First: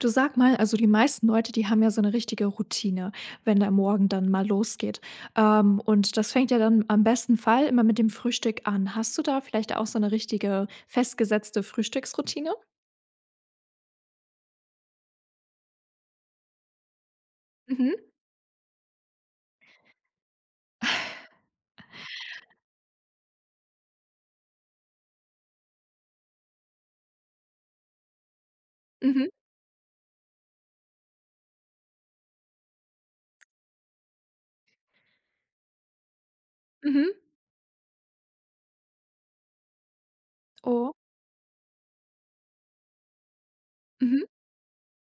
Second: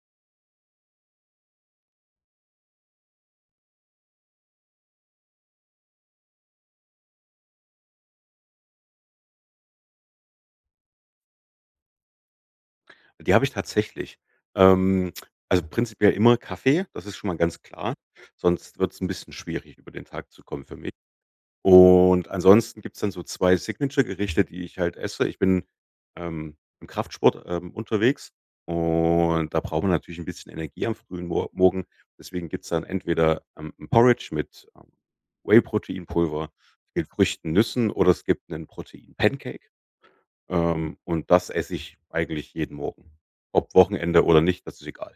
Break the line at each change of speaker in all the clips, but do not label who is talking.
Du sag mal: Also, die meisten Leute, die haben ja so 'ne richtige Routine, wenn der morgen dann mal losgeht, ähm, und das fängt ja dann am besten Fall immer mit dem Frühstück an. Hast du da vielleicht auch so 'ne richtige festgesetzte Frühstücksroutine?
Die habe ich tatsächlich. Ähm. Also, prinzipiell immer Kaffee, das ist schon mal ganz klar,
Mhm.
sonst wird's 'n bisschen schwierig, über den Tag zu kommen für mich. Und ansonsten gibt's dann so 2 Signature Gerichte, die ich halt esse. Ich bin, ähm, im Kraftsport, ähm, unterwegs
Mhm.
und da braucht man natürlich 'n bisschen Energie am frühen Mor Morgen. Deswegen gibt's dann entweder 'n 'n Porridge mit, ähm, Whey-Proteinpulver, viel
Mhm.
Früchten, Nüssen oder es gibt 'nen Protein-Pancake,
Oh?
ähm, und das esse ich eigentlich jeden Morgen. Ob
Mhm.
Wochenende oder nicht, das ist egal.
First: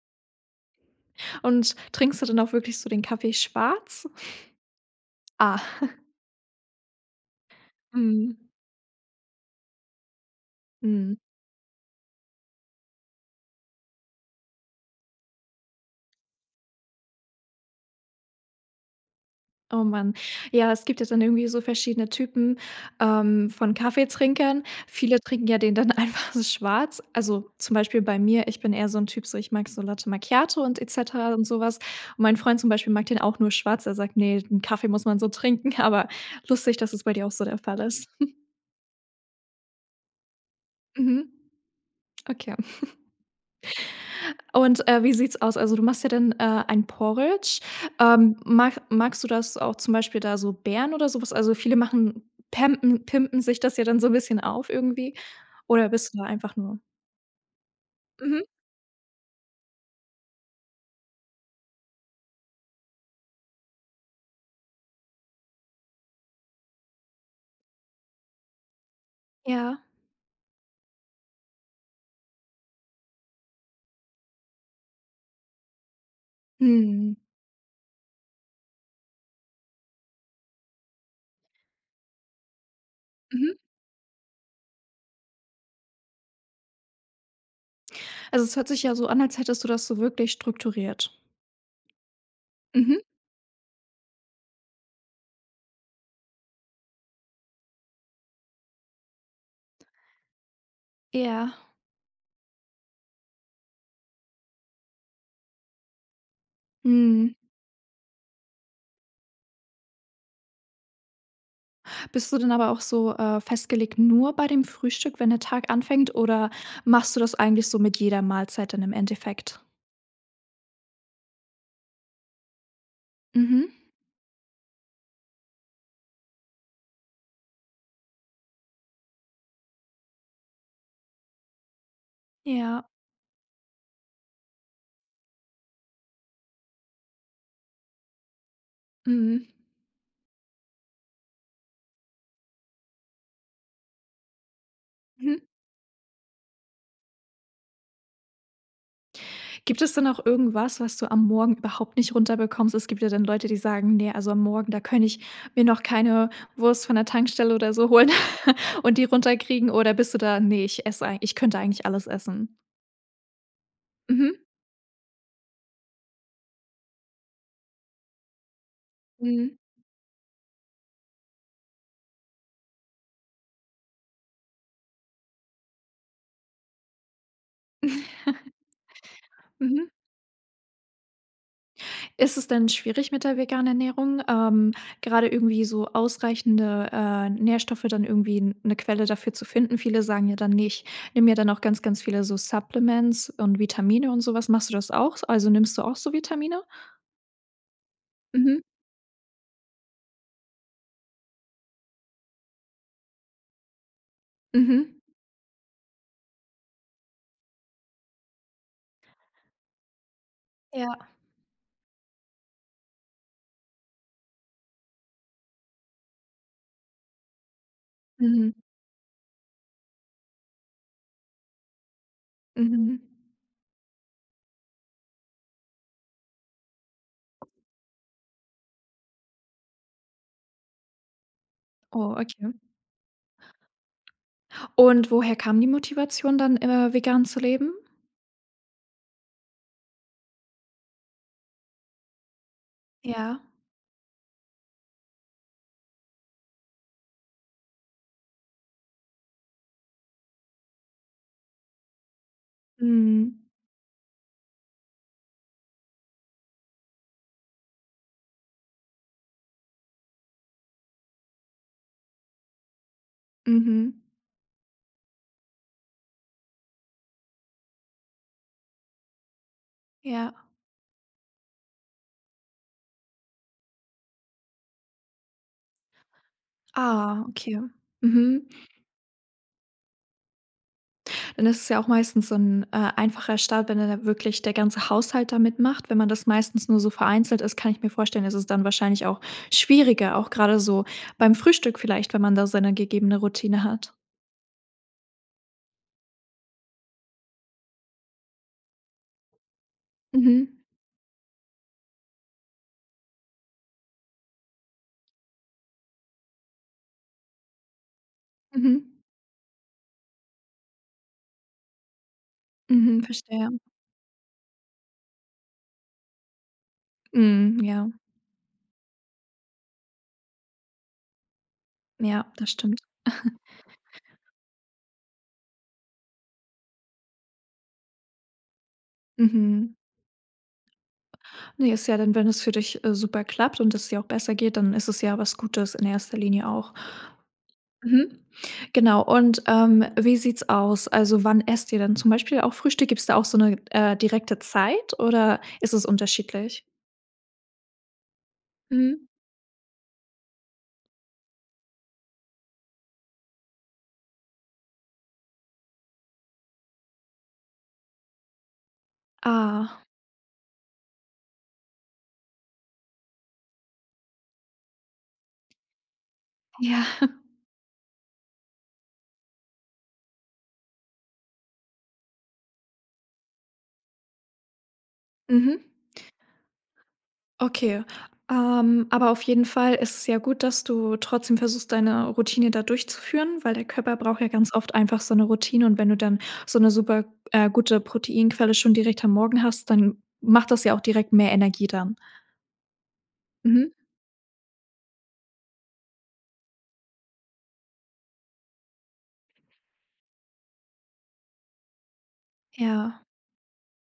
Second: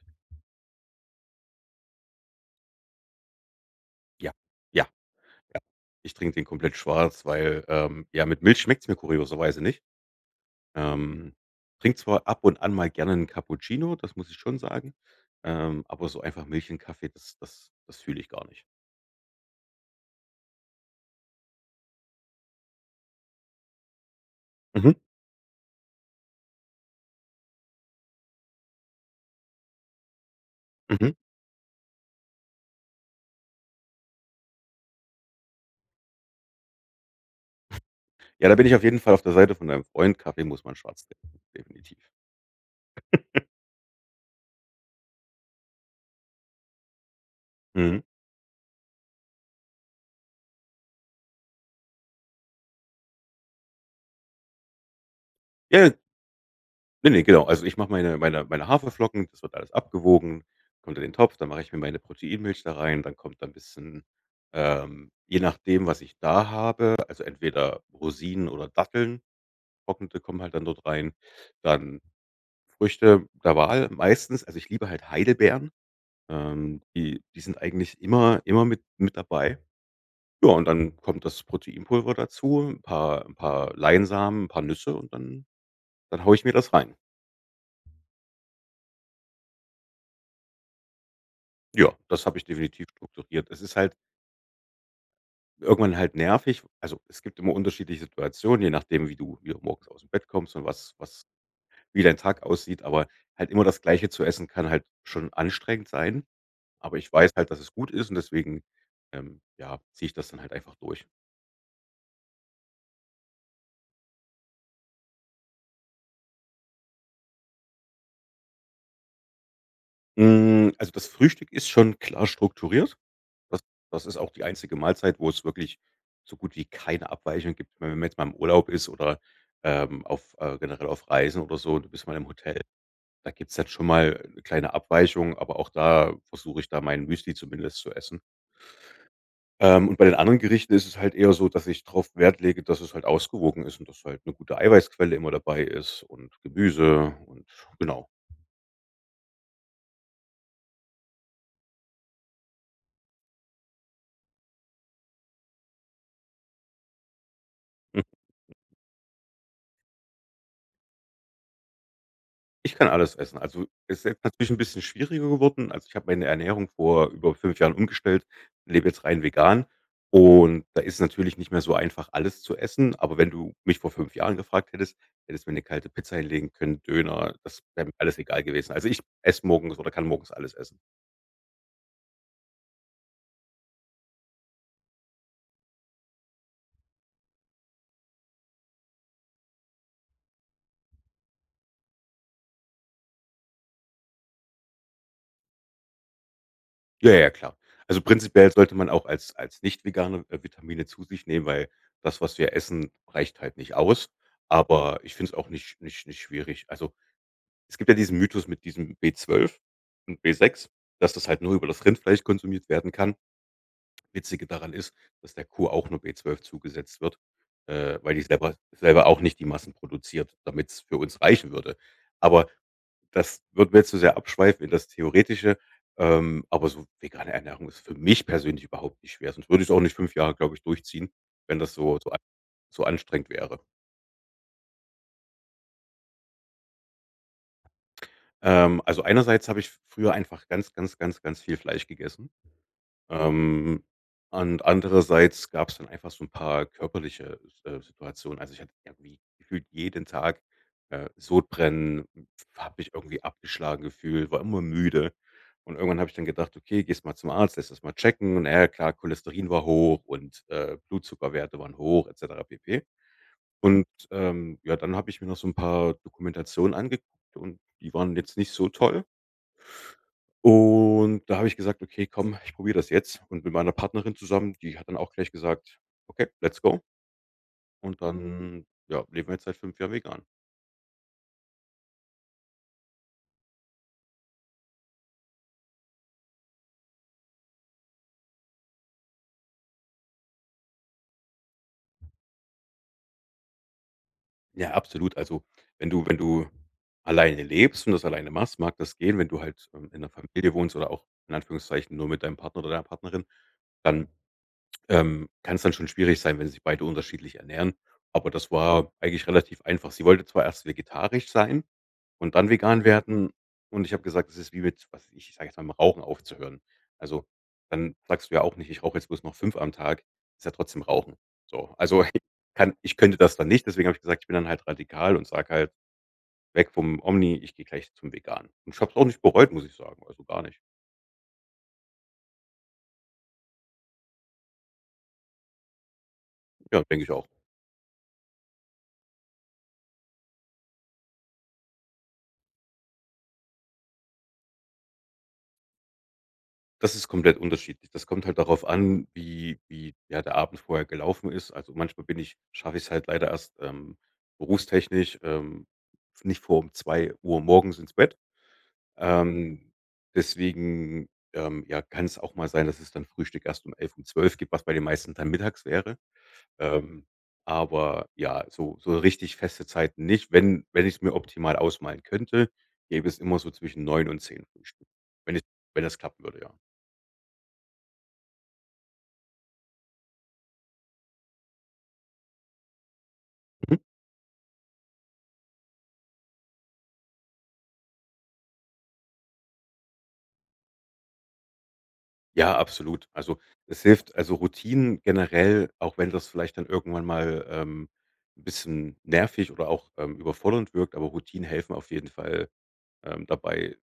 Und trinkst du dann auch wirklich so den Kaffee schwarz?
Ja, ja,
Ah.
ja. Ich trinke den komplett schwarz, weil ähm, ja, mit
Mhm.
Milch schmeckt's mir kurioserweise nicht.
Mhm.
Ähm, trinke zwar ab und an mal gerne 'n Cappuccino, das muss ich schon sagen, ähm, aber so einfach Milch in Kaffee, das das das fühle ich gar nicht.
Oh, mann. Ja, es gibt ja dann irgendwie so verschiedene Typen, ähm, von Kaffeetrinkern.
Mhm.
Viele trinken ja den dann einfach so schwarz. Also, zum Beispiel bei mir, ich bin eher so 'n Typ, so, ich mag so Latte Macchiato und et
Mhm.
cetera und so was. Mein Freund zum Beispiel mag den auch nur schwarz. Er sagt: „Ne, den Kaffee muss man so trinken.“, aber lustig, dass es bei dir auch so der Fall ist.
Ja, da bin ich auf jeden Fall auf der Seite von deinem Freund. Kaffee muss man schwarz
Mhm,
trinken, definitiv.
okay. Und, äh, wie sieht's aus? Also, du machst ja dann, äh, ein Porridge.
Mhm.
Ähm, mach magst du das auch zum Beispiel da so Beeren oder so was? Also, viele machen pämpen pimpen sich das ja dann so bisschen auf irgendwie,
Ja,
oder
ja.
bist du da einfach nur
Ne, ne, genau. Also, ich mache meine meine
Mhm.
meine Haferflocken, das wird alles abgewogen, kommt in den Topf, dann mache ich mir meine Proteinmilch da rein. Dann kommt da 'n bisschen ähm, je nachdem, was ich da habe, also, entweder Rosinen oder Datteln,
Ja.
getrocknete, kommen halt dann dort rein, dann Früchte der Wahl meistens. Also, ich liebe halt Heidelbeeren, ähm,
Mhm.
die die sind eigentlich immer immer mit mit dabei. Ja, und dann kommt das Proteinpulver dazu, 'n paar 'n
Mhm.
paar Leinsamen, 'n paar Nüsse und dann dann haue ich mir das rein.
Also, es hört sich ja so an, als hättest du das so wirklich strukturiert.
Ja, das habe ich definitiv
Mhm.
strukturiert. Es ist halt irgendwann halt nervig. Also, es gibt immer unterschiedliche Situationen, je nachdem, wie du hier auch morgens ausm Bett kommst und was was
Ja.
wie dein Tag aussieht, aber halt immer das Gleiche zu essen kann halt schon anstrengend sein. Aber ich weiß
Mhm.
halt, dass es gut ist und deswegen, ähm, ja, ziehe ich das dann halt einfach durch.
Bist du dann aber auch so, äh, festgelegt nur bei dem Frühstück, wenn der Tag anfängt oder machst du das eigentlich so mit jeder Mahlzeit dann im Endeffekt?
Hm, also, das Frühstück ist schon klar strukturiert. Das
Mhm.
das ist auch die einzige Mahlzeit, wo es wirklich so gut wie keine Abweichungen gibt. Ich meine, wenn man jetzt mal im Urlaub ist oder, ähm, auf äh, generell auf Reisen oder so, du bist mal im Hotel.
Ja.
Da gibt's jetzt schon mal kleine Abweichung, aber auch da versuche ich da mein Müsli zumindest zu essen.
Mhm.
Ähm, und bei den anderen Gerichten ist es halt eher so, dass ich drauf Wert lege, dass es halt ausgewogen ist und dass halt 'ne gute Eiweißquelle immer
Mhm.
dabei ist und Gemüse und genau.
Gibt es denn auch irgendwas, was du am Morgen überhaupt nicht runter bekommst? Es gibt ja dann Leute, die sagen: „Ne, also, am Morgen da könnte ich mir noch keine Wurst von der Tankstelle oder so holen und die runter kriegen,“ oder bist du da: „Ne, ich esse ei ich könnte eigentlich alles essen.“
Ich kann alles essen. Also, ist jetzt
Mhm.
natürlich 'n bisschen schwieriger geworden. Also, ich habe meine Ernährung vor über 5 Jahren umgestellt, lebe jetzt rein
Mhm.
vegan. Und da ist natürlich nicht mehr so einfach, alles zu essen. Aber wenn du mich vor 5 Jahren gefragt hättest, hättest mir 'ne kalte Pizza hinlegen können, Döner, das wäre mir alles egal gewesen. Also, ich esse morgens
Mhm.
oder kann morgens alles essen.
Ist es denn schwierig mit der veganen Ernährung, ähm, gerade irgendwie so ausreichende, äh, Nährstoffe dann irgendwie 'ne Quelle dafür zu finden? Viele sagen ja dann: „Ne, ich nehme mir dann auch ganz ganz viele so Supplements und Vitamine und sowas.“ Machst du das auch? Also, nimmst du auch so Vitamine?
Ja, ja, klar. Also, prinzipiell
Mhm.
sollte man auch als als nicht Veganer Vitamine zu sich nehmen. Weil das, was wir essen, reicht halt nicht aus.
Mhm.
Aber ich finde es auch nicht nicht nicht schwierig. Also, es gibt ja diesen Mythos mit diesem B12 und B6,
Ja.
dass das halt nur über das Rindfleisch konsumiert werden kann. Witzige daran ist, dass der Kuh auch nur B12 zugesetzt wird, äh, weil die selber
Mhm.
selber auch nicht die Massen produziert, damit's für uns reichen würde. Aber
Mhm.
das würden wir jetzt zu sehr abschweifen in das Theoretische. Ähm, aber so vegane Ernährung ist für mich persönlich überhaupt nicht schwer. Sonst würde ich's auch nicht 5 Jahre, glaube ich, durchziehen, wenn das so so
Oh,
a
okay.
so anstrengend wäre.
Und woher kam die Motivation dann, äh, vegan zu leben?
Ähm, also, einerseits habe ich früher einfach ganz, ganz, ganz, ganz viel Fleisch gegessen.
Ja.
Ähm, und andererseits gab's dann einfach so 'n paar körperliche S äh, Situationen. Also, ich hatte irgendwie gefühlt jeden Tag, äh, Sodbrennen und habe mich irgendwie
Mhm.
abgeschlagen gefühlt, war immer müde. Und irgendwann habe ich dann gedacht: „Okay, gehst du mal zum Arzt, lässt das mal checken.“ Und, na ja, klar, Cholesterin war hoch und, äh, Blutzuckerwerte waren hoch et cetera pp. Und,
Mhm.
ähm, ja, dann habe ich mir noch so 'n paar Dokumentationen angeguckt, und die waren jetzt nicht so toll.
Ja.
Und da habe ich gesagt: „Okay, komm, ich probiere das jetzt.“ Und mit meiner Partnerin zusammen, die hat dann auch gleich gesagt: „Okay, let's go.“
Ah, okay,
Und
mhm.
dann, ja, leben wir jetzt seit 5 Jahren vegan.
Dann ist es ja auch meistens so 'n, äh, einfacher Start, wenn da dann wirklich der ganze Haushalt da mitmacht. Wenn man das meistens nur so vereinzelt ist, kann ich mir vorstellen, dass es dann wahrscheinlich auch schwieriger auch grade so beim Frühstück vielleicht, wenn man da seine gegebene Routine hat.
Ja, absolut. Also, wenn du wenn du alleine lebst und das alleine machst, mag das gehen. Wenn du halt, äh, in 'ner Familie
Mhm.
wohnst oder auch in Anführungszeichen nur mit deinem Partner oder deiner Partnerin, dann, ähm, kann's dann schon schwierig sein, wenn sie sich beide unterschiedlich ernähren. Aber das war
Mhm.
eigentlich relativ einfach. Sie wollte zwar erst vegetarisch sein und dann vegan
Mhm,
werden.
verstehe.
Und ich habe gesagt, das ist wie mit was weiß ich, ich sage jetzt mal, mit dem Rauchen aufzuhören. Also,
Mhm,
dann
ja.
sagst du ja auch nicht, ich rauche jetzt bloß noch 5 am Tag, ist ja trotzdem rauchen. So, also,
Ja, das
kann
stimmt.
ich könnte das dann nicht. Deswegen habe ich gesagt, ich bin dann halt radikal und sage halt, weg vom Omni, ich gehe gleich zum Vegan. Und ich habe es auch nicht bereut, muss
Mhm.
ich sagen, also, gar nicht.
Ne, ist ja dann wenn es für dich, äh, super klappt und es dir auch besser geht, dann ist es ja was Gutes in 1. Linie auch.
Ja, denke ich auch.
Mhm, genau, und, ähm, wie sieht's aus? Also, wann esst ihr dann zum Beispiel auch Frühstück? Gibt's da auch so 'ne, äh, direkte Zeit, oder ist es unterschiedlich?
Das ist komplett unterschiedlich. Das kommt halt darauf an
Mhm.
wie wie, ja, der Abend vorher gelaufen ist. Also, manchmal bin ich schaffe ich's halt leider erst, ähm, berufstechnisch, ähm nicht vor 2:00 morgens ins Bett. Ähm,
Ah.
deswegen, ähm, ja, kann's auch mal sein, dass es dann Frühstück erst um 11:00, um 12:00 gibt, was bei den meisten dann mittags wäre.
Ja.
Ähm, aber, ja, so so richtig feste Zeiten nicht. Wenn wenn ich's mir optimal ausmalen könnte, gäbe es immer so zwischen 9:00 und 10:00 Frühstück. Wenn ich
Mhm.
wenn das klappen würde, ja.
Okay, ähm, aber auf jeden Fall ist es ja gut, dass du trotzdem versuchst deine Routine da durchzuführen, weil der
Mhm.
Körper braucht ja ganz oft einfach so 'ne Routine. Und wenn du dann so 'ne super, äh, gute Proteinquelle schon direkt am Morgen hast, dann macht das ja auch direkt mehr Energie dann.
Ja, absolut. Also,
Mhm.
es hilft also, Routinen generell auch wenn das vielleicht dann irgendwann mal, ähm, 'n bisschen nervig oder auch, ähm, überfordernd wirkt, aber Routinen helfen auf jeden Fall,
Ja.
ähm, dabei,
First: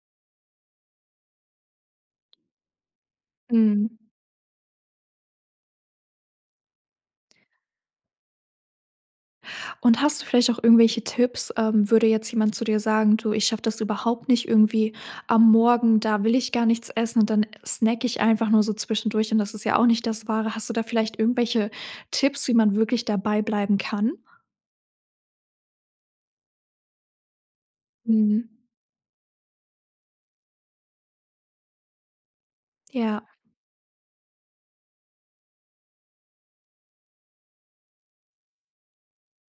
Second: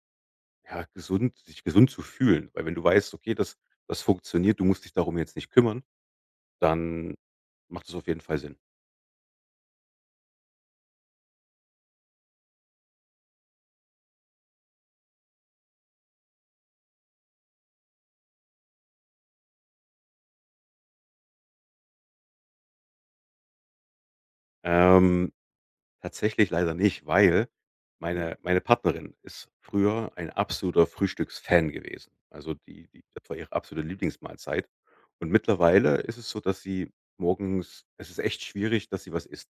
ja, gesund sich gesund zu fühlen. Weil wenn du weißt: „Okay, das
Mhm.
das funktioniert, du musst dich darum jetzt nicht kümmern“, dann macht es auf jeden Fall Sinn.
Und hast du vielleicht auch irgendwelche Tipps, ähm, würde jetzt jemand zu dir sagen: „Du, ich schaffe das überhaupt nicht irgendwie. Am Morgen, da will ich gar nichts essen und dann snacke ich einfach nur so zwischendurch. Und das ist ja auch nicht das Wahre.“ Hast du da vielleicht irgendwelche Tipps, wie man wirklich dabei bleiben kann?
Ähm, tatsächlich leider nicht, weil meine
Mhm.
meine Partnerin ist früher ein absoluter Frühstücksfan gewesen. Also, die die das
Ja.
war ihre absolute Lieblingsmahlzeit. Und mittlerweile ist es so, dass sie morgens es ist echt schwierig, dass sie was isst.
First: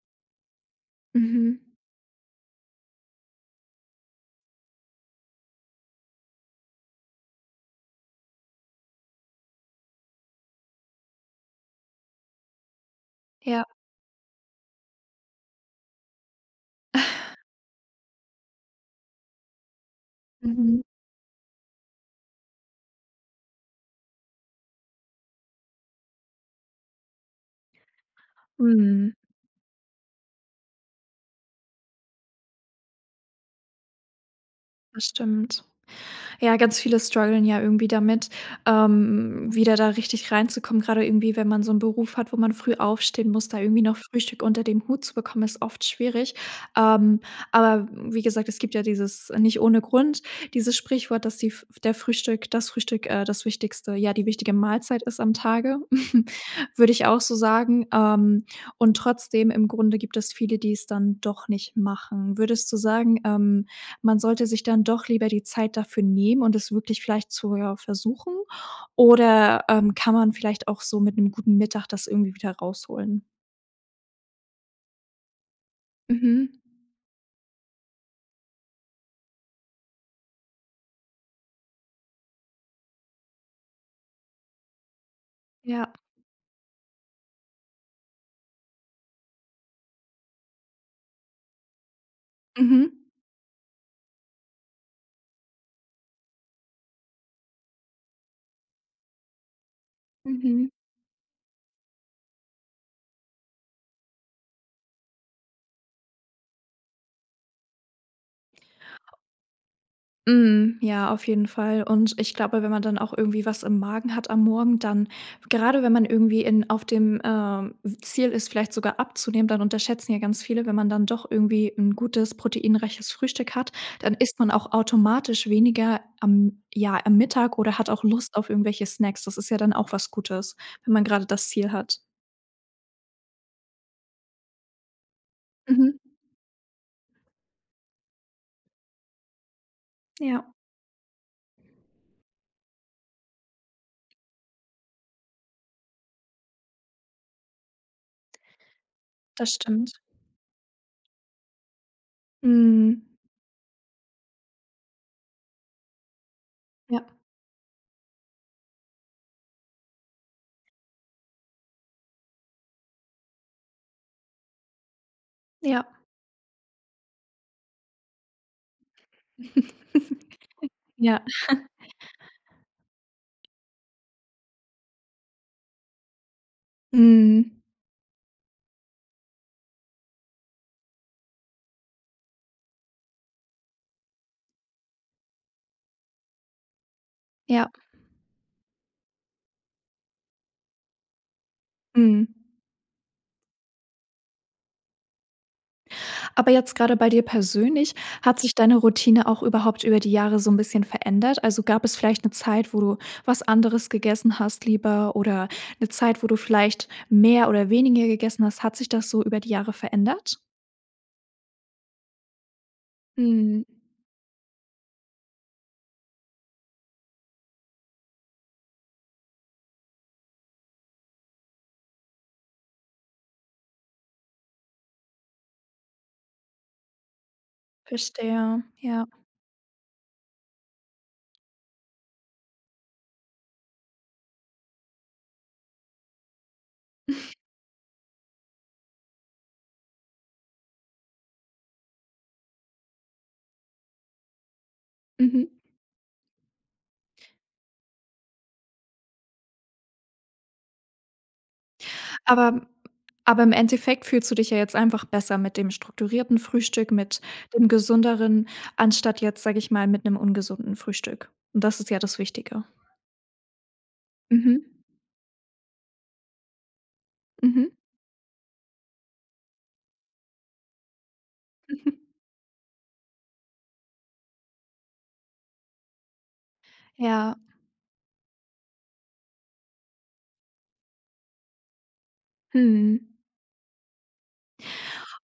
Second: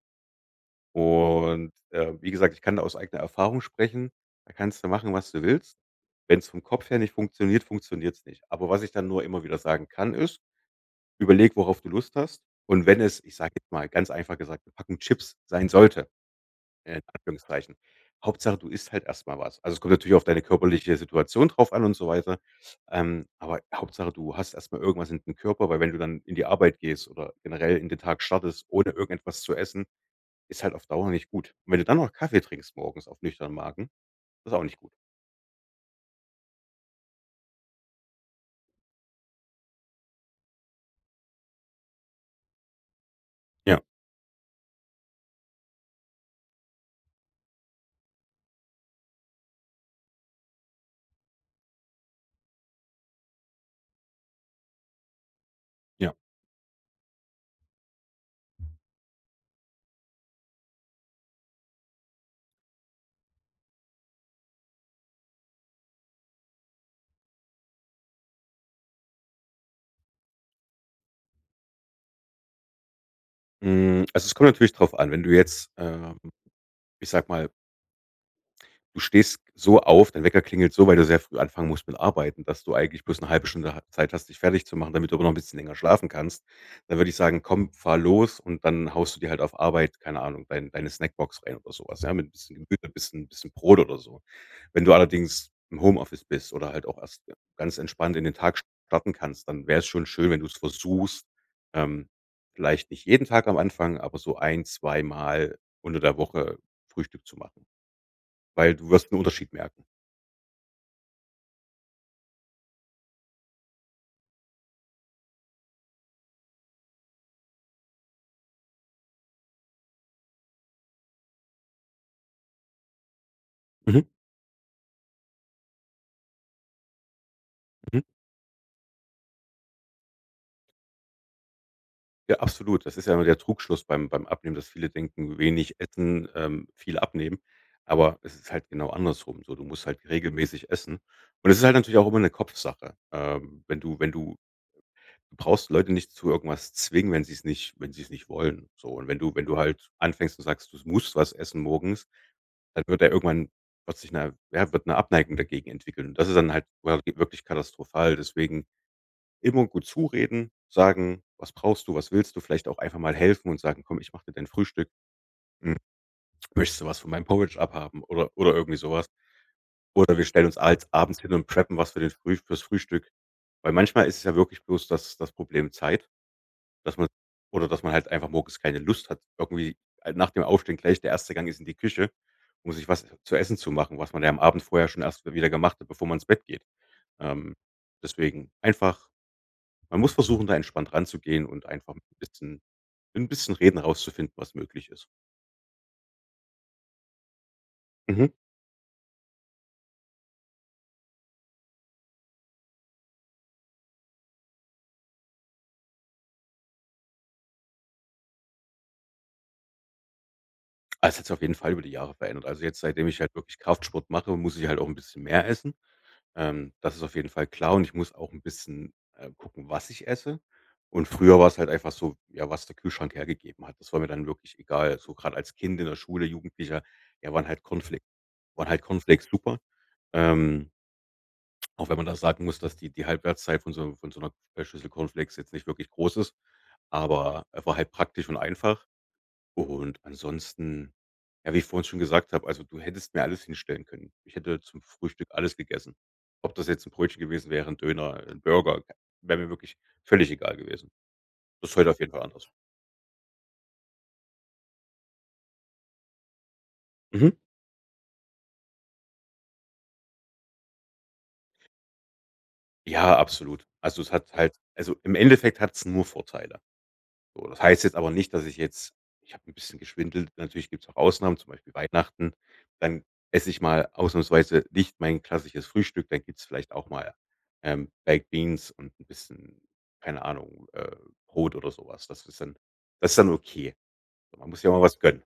Mhm.
Und, äh, wie gesagt, ich kann da aus eigener Erfahrung sprechen. Da kannst du machen, was du willst. Wenn's vom Kopf her nicht funktioniert, funktioniert's nicht. Aber was ich dann nur immer wieder sagen kann, ist: „Überleg, worauf du Lust hast.“ Und wenn es, ich sage
Ja.
jetzt mal, ganz einfach gesagt, 'ne Packung Chips sein sollte in Anführungszeichen, Hauptsache du isst halt erst mal was. Also, es kommt natürlich auf deine
Mhm.
körperliche Situation drauf an und so weiter, ähm, aber Hauptsache du hast erst mal irgendwas in dem Körper, weil wenn du dann in die Arbeit gehst oder generell in den Tag startest ohne
Mhm.
irgendetwas zu essen, ist halt auf Dauer nicht gut. Und wenn du dann noch Kaffee trinkst morgens auf nüchternen Marken, ist auch nicht gut.
Das stimmt. Ja, ganz viele strugglen ja irgendwie damit, ähm, wieder da richtig reinzukommen, gerade irgendwie, wenn man so 'n Beruf hat, wo man früh aufstehen muss, da
Ja.
irgendwie noch Frühstück unter dem Hut zu bekommen, ist oft schwierig. Ähm, aber wie gesagt, es gibt ja dieses nicht ohne Grund, dieses Sprichwort, dass die der Frühstück das Frühstück, äh, das Wichtigste ja, die wichtige Mahlzeit ist am Tage,
Ja.
würde ich auch so sagen. Ähm, und trotzdem im Grunde gibt es viele, die es dann doch nicht machen. Würdest du sagen, ähm, man sollte sich dann doch lieber die Zeit dafür nehmen und es wirklich vielleicht zu ja, versuchen oder, ähm, kann man vielleicht auch so mit 'nem guten Mittag das irgendwie wieder rausholen?
Hm, also, es kommt natürlich drauf an. Wenn du jetzt, äh,
Mhm.
ich sage mal du stehst so auf dein Wecker klingelt so, weil du sehr früh anfangen musst mit arbeiten, dass du eigentlich bloß 'ne 1/2 Stunde ha Zeit hast, dich fertigzumachen, damit du aber noch 'n bisschen länger
Ja.
schlafen kannst. Dann würde ich sagen: „Komm, fahr los und dann haust du dir halt auf Arbeit, keine Ahnung, dein deine Snackbox rein oder so was, ja, mit 'n bisschen bi
Mhm.
bisschen bisschen Brot oder so. Wenn du allerdings im Homeoffice bist oder halt auch erst ganz entspannt in den Tag starten kannst, dann wär's schon schön, wenn du's
Mhm.
versuchst, ähm, vielleicht nicht jeden Tag am Anfang, aber so ein zweimal unter der Woche Frühstück zu machen, weil du wirst 'n Unterschied merken.
Mhm, ja auf jeden Fall. Und ich glaube, wenn man dann auch irgendwie was im Magen hat am Morgen, dann gerade wenn man irgendwie in auf dem, ähm, w Ziel ist, vielleicht sogar abzunehmen, dann unterschätzen ja ganz viele: Wenn man dann doch irgendwie 'n gutes, proteinreiches Frühstück hat,
Mhm.
dann isst man auch automatisch weniger am ja, am Mittag oder hat
Mhm.
auch Lust auf irgendwelche Snacks. Das ist ja dann auch was Gutes, wenn man grade das Ziel hat.
Ja, absolut. Das ist ja immer der Trugschluss beim beim Abnehmen, dass viele denken, wenig
Mhm.
essen, ähm, viel abnehmen, aber es ist halt genau andersrum so. Du musst halt
Ja.
regelmäßig essen. Und das ist halt natürlich auch immer 'ne Kopfsache. Ähm, wenn du wenn du du brauchst Leute nicht zu irgendwas zwingen, wenn sie's nicht wenn sie's nicht wollen, so. Und wenn du wenn
Das
du halt
stimmt.
anfängst und sagst: „Du musst was essen morgens“, dann wird
Mhm.
ja, irgendwann wird sich 'ne ja, wird 'ne Abneigung dagegen entwickeln. Und das ist dann halt
Ja.
[unintelligible] wirklich katastrophal, deswegen: immer gut zureden, sagen: „Was brauchst du? Was willst du?“ Vielleicht auch einfach mal helfen und sagen: „Komm, ich mache dir dein Frühstück. Hm,
Ja.
möchtest du was von meinem Porridge abhaben“ oder oder irgendwie so was. Oder wir stellen uns als abends
Ja.
hin und preppen was für den Früh fürs Frühstück. Weil manchmal ist ja wirklich bloß, das das Problem Zeit, dass man
Mhm.
oder dass man halt einfach morgens keine Lust hat irgendwie halt nach dem Aufstehen gleich der 1. Gang ist in die Küche, um sich was zu essen zu machen, was man ja am Abend vorher schon erst mal wieder gemacht hat, bevor man ins Bett geht. Ähm,
Ja.
deswegen einfach man muss versuchen, da entspannt ranzugehen und einfach mit 'n
Mhm.
bisschen 'n bisschen Reden herauszufinden, was möglich ist.
Aber jetzt grade bei dir persönlich,
Mhm.
hat sich deine Routine auch überhaupt über die Jahre so 'n bisschen verändert? Also, gab es vielleicht ne, Zeit, wo du was anderes gegessen hast lieber oder 'ne Zeit, wo du vielleicht mehr oder weniger gegessen hast? Hat sich das so über die Jahre verändert?
Es hat sich auf jeden Fall über die Jahre verändert. Also, jetzt seitdem ich halt wirklich
Mhm.
Kraftsport mache, muss ich halt auch 'n bisschen mehr essen, ähm, das ist auf jeden Fall klar. Und ich muss auch 'n bisschen, äh, gucken, was ich esse. Und früher war's halt einfach so, ja, was der Kühlschrank hergegeben hat. Das war mir dann wirklich egal, so grad als Kind in der Schule, Jugendlicher, ja, waren halt Cornflakes
Verstehe,
waren halt
ja.
Cornflakes super. Ähm auch wenn man da sagen muss, dass die die Halbwertszeit von so von so 'ner, äh, Schlüssel Cornflakes jetzt nicht wirklich groß ist, aber, äh, war halt praktisch und einfach. Und ansonsten, ja, wie ich vorhin schon gesagt habe, also, du hättest mir alles hinstellen können. Ich hätte zum Frühstück alles
Mhm.
gegessen. Ob das jetzt 'n Brötchen gewesen wäre, 'n Döner, 'n Burger, wäre mir wirklich völlig egal gewesen. Das ist heute auf jeden Fall
Aber
anders.
m aber im Endeffekt fühlst du dich ja jetzt einfach besser mit dem strukturierten Frühstück, mit
Mhm.
dem Gesünderen, anstatt jetzt, sage ich mal, mit 'nem ungesunden Frühstück und das ist ja das Wichtige.
Ja, absolut. Also, es hat halt
Mhm.
also, im Endeffekt hat's nur Vorteile. So, das
Mhm.
heißt jetzt aber nicht, dass ich jetzt ich habe 'n bisschen geschwindelt, natürlich gibt's auch Ausnahmen, zum Beispiel Weihnachten. Dann esse ich mal ausnahmsweise nicht mein klassisches Frühstück, dann gibt's vielleicht auch mal,
Ja.
ähm, baked beans und 'n bisschen, keine Ahnung, äh, Brot oder so was. Das ist dann
Mhm.
das ist dann okay. So, man muss sich ja auch mal was gönnen.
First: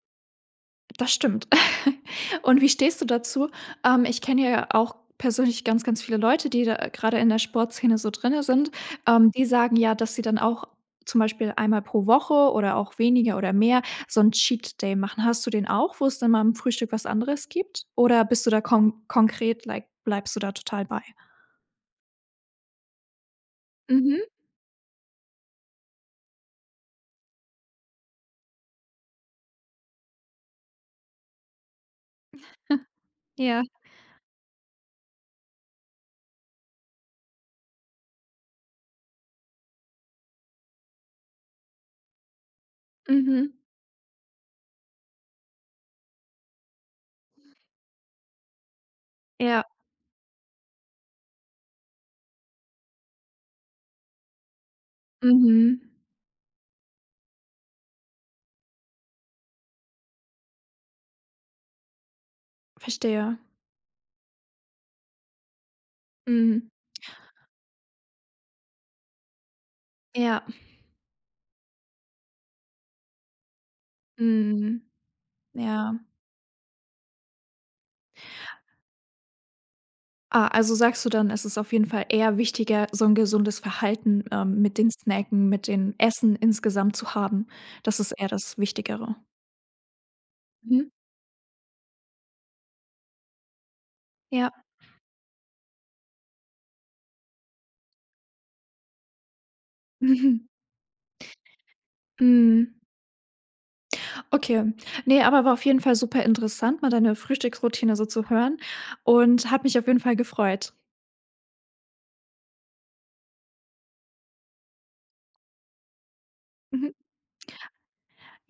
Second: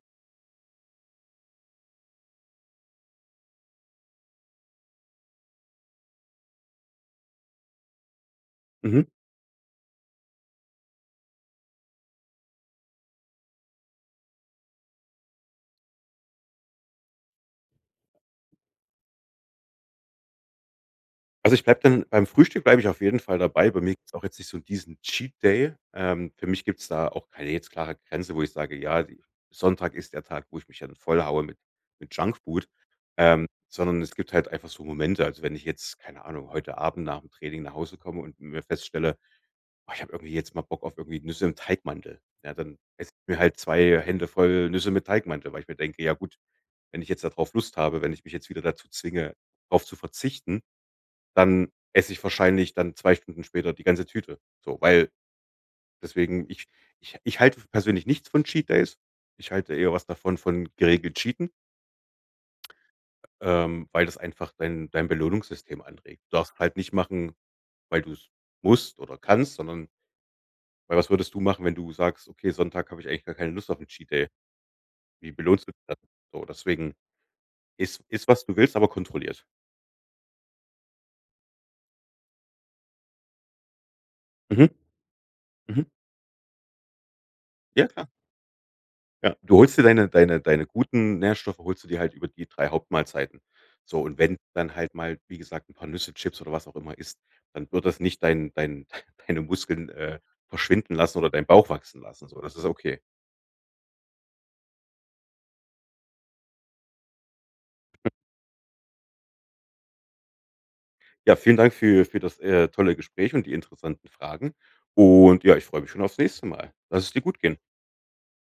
Das stimmt. Und wie stehst du dazu? Ähm, ich kenne ja auch persönlich ganz ganz viele Leute, die da gerade in der Sportszene so drinnen sind,
Mhm.
äh, die sagen, ja, dass sie dann auch zum Beispiel einmal pro Woche oder auch weniger oder mehr so 'n Cheat-Day machen. Hast du den auch, wo es dann mal im Frühstück was anderes gibt oder bist du da kon konkret, like bleibst du da total bei?
Also, ich bleibe dann beim Frühstück bleibe ich auf jeden Fall dabei. Bei mir gibt's
Mhm.
auch jetzt nicht so 'n diesen Cheat-Day. Ähm, für mich gibt's da auch keine jetzt klare Grenze, wo ich sage: „Ja, Sonntag ist der Tag, wo ich mich dann voll haue mit mit Junkfood.“ Ähm,
Ja.
sondern es gibt halt einfach so Momente. Also, wenn ich jetzt keine Ahnung, heute Abend nach'm Training nach Hause komme und, m feststelle: „Oh, ich habe irgendwie jetzt mal Bock auf irgendwie Nüsse im Teigmantel“, ja, dann esse ich mir
Mhm.
halt 2 Hände voll Nüsse mit Teigmantel, weil ich mir denke: „Ja gut, wenn ich jetzt da drauf Lust habe wenn ich mich jetzt wieder dazu zwinge,
Ja.
drauf zu verzichten, dann esse ich wahrscheinlich dann 2 Stunden später die ganze Tüte.“ So, weil
Mhm.
deswegen ich ich ich halte persönlich nichts von Cheat-Days. Ich halte eher was davon von geregelt cheaten
Verstehe.
ähm, weil das einfach dein dein Belohnungssystem anregt. Du darfst
Mhm.
halt nicht machen, weil du's musst oder kannst, sondern
Ja.
weil was würdest du machen, wenn du sagst: „Okay, Sonntag habe ich eigentlich gar keine Lust auf 'n Cheat-Day.“
Mhm,
Wie belohnt's du dich dann,
ja.
so? Deswegen iss iss, was du willst, aber kontrolliert.
Ah, also, sagst du dann, es ist auf jeden Fall eher wichtiger, so 'n gesundes Verhalten, ähm,
Mhm.
mit dem Snacken, mit
Mhm.
dem Essen insgesamt zu haben,
Ja,
das
klar.
ist eher das Wichtigere.
Ja, du holst dir deine deine deine
Mhm.
guten Nährstoffe, holst du dir halt über die 3 Hauptmahlzeiten. So und wenn
Ja.
dann halt mal, wie gesagt, 'n paar Nüsse, Chips oder was auch immer isst, dann wird das nicht dein dein deine Muskeln, äh,
Mhm.
verschwinden lassen oder deinen Bauch wachsen lassen. So, das ist
Mhm.
okay.
Okay, ne, aber war auf jeden Fall superinteressant mal deine Frühstücksroutine so zu hören und hat mich auf jeden Fall gefreut.
Ja, vielen Dank für für das, äh, tolle Gespräch und die interessanten Fragen. Und, ja, ich freue mich schon aufs nächste Mal.
Mhm.
Lass es dir gut gehen.
Jo